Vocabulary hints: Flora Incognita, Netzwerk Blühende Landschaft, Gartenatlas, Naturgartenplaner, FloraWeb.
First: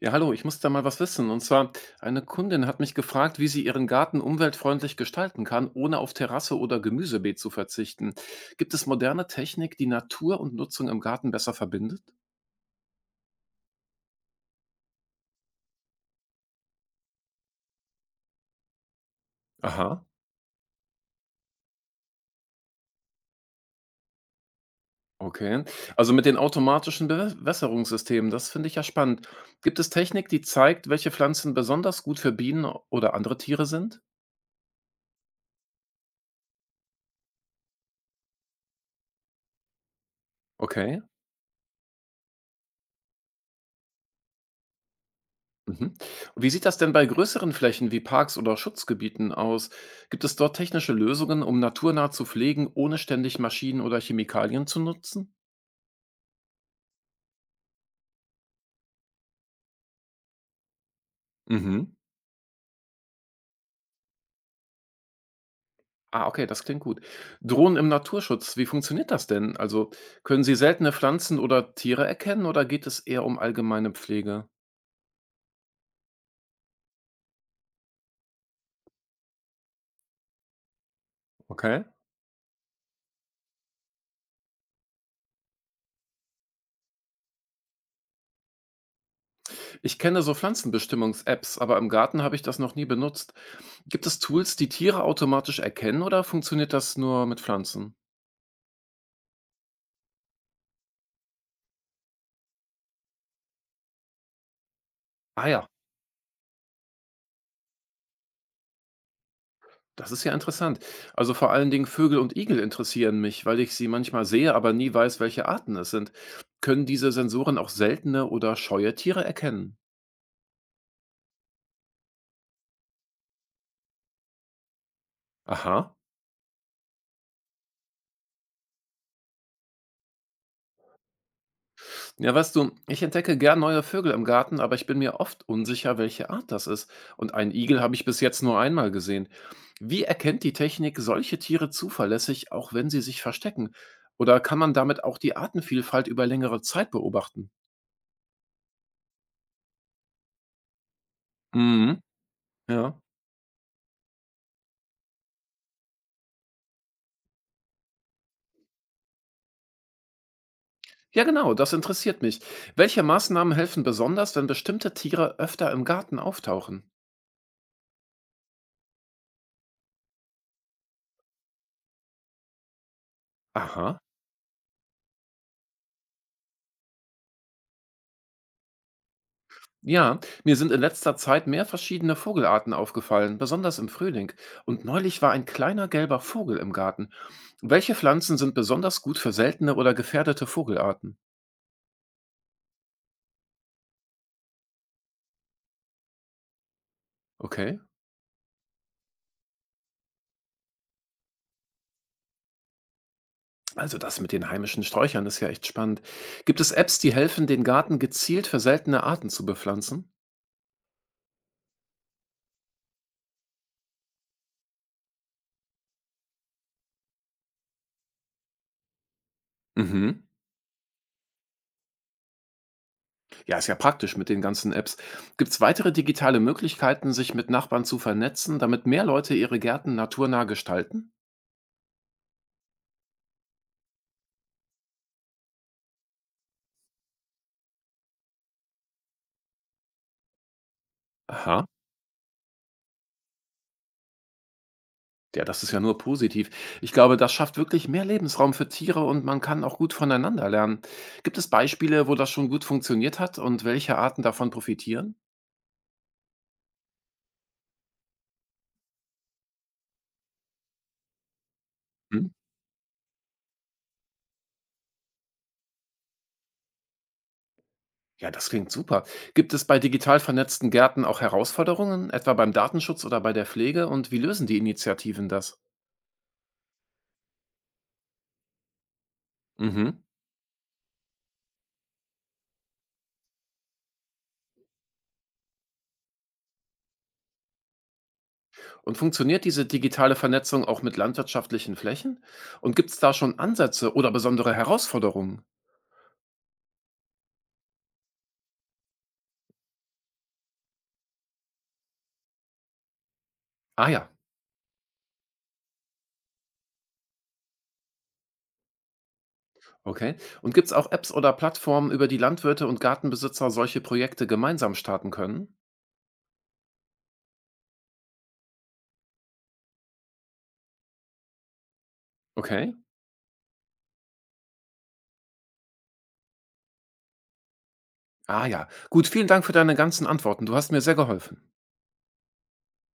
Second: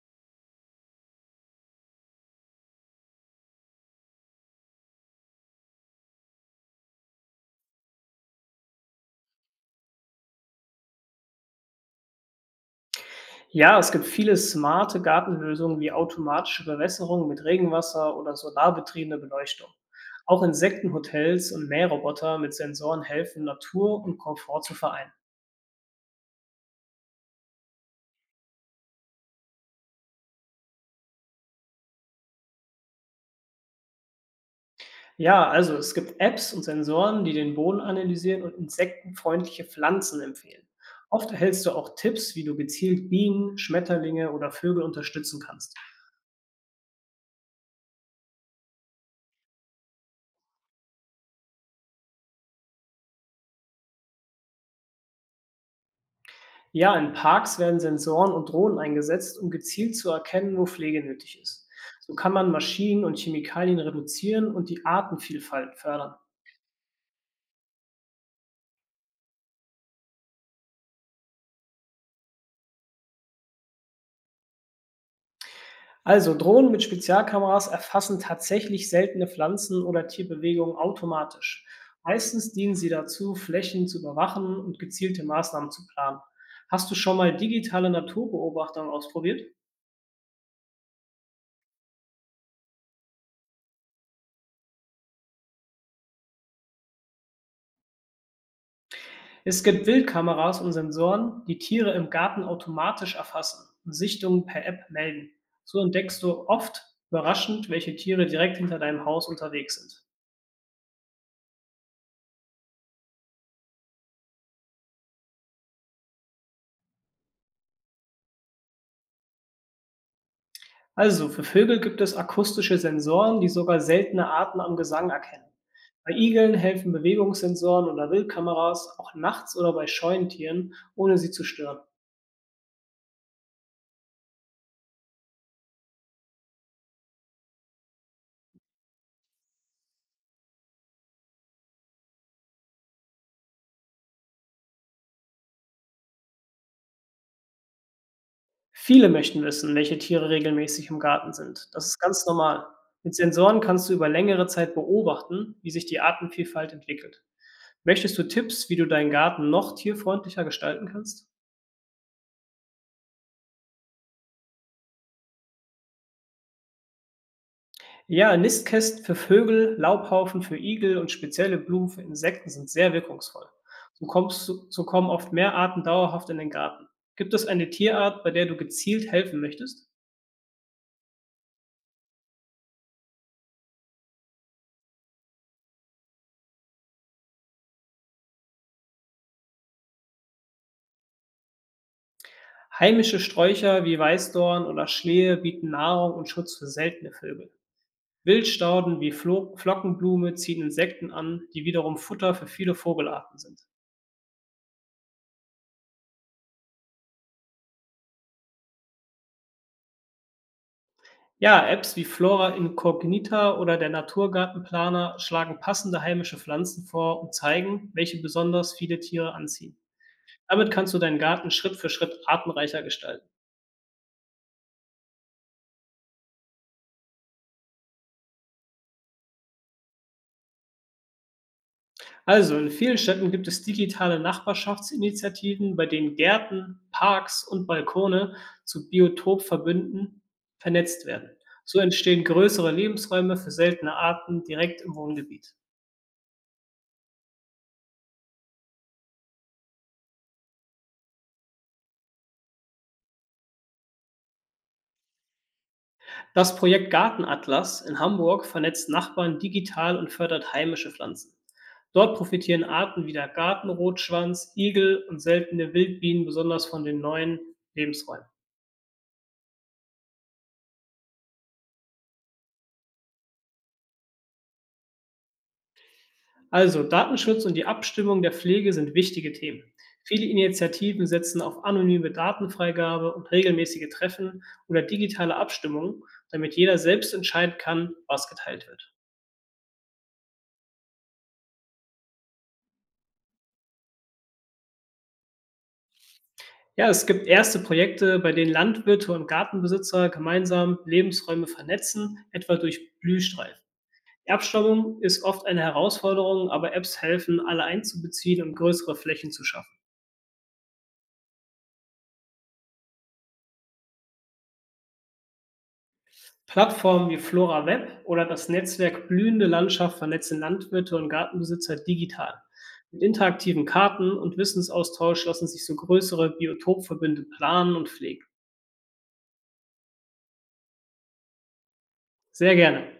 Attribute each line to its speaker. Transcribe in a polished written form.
Speaker 1: Ja, hallo, ich muss da mal was wissen. Und zwar, eine Kundin hat mich gefragt, wie sie ihren Garten umweltfreundlich gestalten kann, ohne auf Terrasse oder Gemüsebeet zu verzichten. Gibt es moderne Technik, die Natur und Nutzung im Garten besser verbindet?
Speaker 2: Ja, es gibt viele smarte Gartenlösungen wie automatische Bewässerung mit Regenwasser oder solarbetriebene Beleuchtung.
Speaker 1: Aha,
Speaker 2: Auch Insektenhotels und Mähroboter mit Sensoren helfen, Natur und Komfort zu vereinen.
Speaker 1: okay. Also mit den automatischen Bewässerungssystemen, das finde ich ja spannend. Gibt es Technik, die zeigt, welche Pflanzen besonders gut für Bienen oder andere Tiere sind?
Speaker 2: Ja, also es gibt Apps und Sensoren, die den Boden analysieren und insektenfreundliche Pflanzen empfehlen.
Speaker 1: Okay.
Speaker 2: Oft erhältst du auch Tipps, wie du gezielt Bienen, Schmetterlinge oder Vögel unterstützen kannst.
Speaker 1: Mhm. Und wie sieht das denn bei größeren Flächen wie Parks oder Schutzgebieten aus? Gibt es dort technische Lösungen, um naturnah zu pflegen, ohne ständig Maschinen oder Chemikalien zu nutzen?
Speaker 2: Ja, in Parks werden Sensoren und Drohnen eingesetzt, um gezielt zu erkennen, wo Pflege nötig ist.
Speaker 1: Mhm.
Speaker 2: So kann man Maschinen und Chemikalien reduzieren und die Artenvielfalt fördern.
Speaker 1: Ah, okay, das klingt gut. Drohnen im Naturschutz, wie funktioniert das denn? Also können Sie seltene Pflanzen oder Tiere erkennen oder geht es eher um allgemeine Pflege?
Speaker 2: Also Drohnen mit Spezialkameras erfassen tatsächlich seltene Pflanzen oder Tierbewegungen automatisch.
Speaker 1: Okay.
Speaker 2: Meistens dienen sie dazu, Flächen zu überwachen und gezielte Maßnahmen zu planen. Hast du schon mal digitale Naturbeobachtung ausprobiert?
Speaker 1: Ich kenne so Pflanzenbestimmungs-Apps, aber im Garten habe ich das noch nie benutzt. Gibt es Tools, die Tiere automatisch erkennen oder funktioniert das nur mit Pflanzen?
Speaker 2: Es gibt Wildkameras und Sensoren, die Tiere im Garten automatisch erfassen und Sichtungen per App melden.
Speaker 1: Ah ja.
Speaker 2: So entdeckst du oft überraschend, welche Tiere direkt hinter deinem Haus unterwegs sind.
Speaker 1: Das ist ja interessant. Also vor allen Dingen Vögel und Igel interessieren mich, weil ich sie manchmal sehe, aber nie weiß, welche Arten es sind. Können diese Sensoren auch seltene oder scheue Tiere erkennen?
Speaker 2: Also, für Vögel gibt es akustische Sensoren, die sogar seltene Arten am Gesang erkennen.
Speaker 1: Aha.
Speaker 2: Bei Igeln helfen Bewegungssensoren oder Wildkameras auch nachts oder bei scheuen Tieren, ohne sie zu stören.
Speaker 1: Ja, weißt du, ich entdecke gern neue Vögel im Garten, aber ich bin mir oft unsicher, welche Art das ist. Und einen Igel habe ich bis jetzt nur einmal gesehen. Wie erkennt die Technik solche Tiere zuverlässig, auch wenn sie sich verstecken? Oder kann man damit auch die Artenvielfalt über längere Zeit beobachten?
Speaker 2: Viele möchten wissen, welche Tiere regelmäßig im Garten sind. Das ist
Speaker 1: Mhm.
Speaker 2: ganz normal.
Speaker 1: Ja.
Speaker 2: Mit Sensoren kannst du über längere Zeit beobachten, wie sich die Artenvielfalt entwickelt. Möchtest du Tipps, wie du deinen Garten noch tierfreundlicher gestalten
Speaker 1: Ja,
Speaker 2: kannst?
Speaker 1: genau, das interessiert mich. Welche Maßnahmen helfen besonders, wenn bestimmte Tiere öfter im Garten auftauchen?
Speaker 2: Ja, Nistkästen für Vögel, Laubhaufen für Igel und spezielle Blumen für Insekten sind sehr wirkungsvoll.
Speaker 1: Aha.
Speaker 2: So kommen oft mehr Arten dauerhaft in den Garten. Gibt es eine Tierart, bei der du gezielt helfen möchtest?
Speaker 1: Ja, mir sind in letzter Zeit mehr verschiedene Vogelarten aufgefallen, besonders im Frühling. Und neulich war ein kleiner gelber Vogel im Garten. Welche Pflanzen sind besonders gut für seltene oder gefährdete Vogelarten?
Speaker 2: Heimische Sträucher wie Weißdorn oder Schlehe bieten Nahrung und Schutz für seltene Vögel.
Speaker 1: Okay,
Speaker 2: Wildstauden wie Flockenblume ziehen Insekten an, die wiederum Futter für viele Vogelarten sind.
Speaker 1: also das mit den heimischen Sträuchern ist ja echt spannend. Gibt es Apps, die helfen, den Garten gezielt für seltene Arten zu bepflanzen?
Speaker 2: Ja, Apps wie Flora Incognita oder der Naturgartenplaner schlagen passende heimische Pflanzen vor und zeigen, welche besonders viele Tiere anziehen.
Speaker 1: Mhm.
Speaker 2: Damit kannst du deinen Garten Schritt für Schritt artenreicher gestalten.
Speaker 1: Ja, ist ja praktisch mit den ganzen Apps. Gibt es weitere digitale Möglichkeiten, sich mit Nachbarn zu vernetzen, damit mehr Leute ihre Gärten naturnah gestalten?
Speaker 2: Also, in vielen Städten gibt es digitale Nachbarschaftsinitiativen, bei denen Gärten, Parks und Balkone zu Biotopverbünden vernetzt werden.
Speaker 1: Aha.
Speaker 2: So entstehen größere Lebensräume für seltene Arten direkt im
Speaker 1: Ja,
Speaker 2: Wohngebiet.
Speaker 1: das ist ja nur positiv. Ich glaube, das schafft wirklich mehr Lebensraum für Tiere und man kann auch gut voneinander lernen. Gibt es Beispiele, wo das schon gut funktioniert hat und welche Arten davon profitieren?
Speaker 2: Das Projekt Gartenatlas in Hamburg vernetzt Nachbarn digital und fördert heimische Pflanzen. Dort
Speaker 1: Hm?
Speaker 2: profitieren Arten wie der Gartenrotschwanz, Igel und seltene Wildbienen besonders von den neuen Lebensräumen.
Speaker 1: Ja, das klingt super. Gibt es bei digital vernetzten Gärten auch Herausforderungen, etwa beim Datenschutz oder bei der Pflege? Und wie lösen die Initiativen das?
Speaker 2: Also, Datenschutz und die Abstimmung der Pflege sind wichtige Themen.
Speaker 1: Mhm.
Speaker 2: Viele Initiativen setzen auf anonyme Datenfreigabe und regelmäßige Treffen oder digitale Abstimmungen, damit jeder selbst entscheiden kann, was geteilt wird.
Speaker 1: Und funktioniert diese digitale Vernetzung auch mit landwirtschaftlichen Flächen? Und gibt es da schon Ansätze oder besondere Herausforderungen?
Speaker 2: Ja, es gibt erste Projekte, bei denen Landwirte und Gartenbesitzer gemeinsam Lebensräume vernetzen, etwa durch Blühstreifen.
Speaker 1: Ah ja,
Speaker 2: Die Abstimmung ist oft eine Herausforderung, aber Apps helfen, alle einzubeziehen und größere Flächen zu schaffen.
Speaker 1: okay. Und gibt es auch Apps oder Plattformen, über die Landwirte und Gartenbesitzer solche Projekte gemeinsam starten können?
Speaker 2: Plattformen wie FloraWeb oder das Netzwerk Blühende Landschaft vernetzen Landwirte und Gartenbesitzer digital.
Speaker 1: Okay.
Speaker 2: Mit interaktiven Karten und Wissensaustausch lassen sich so größere Biotopverbünde planen und pflegen.
Speaker 1: Ah ja. Gut, vielen Dank für deine ganzen Antworten. Du hast mir sehr geholfen.
Speaker 2: Sehr gerne.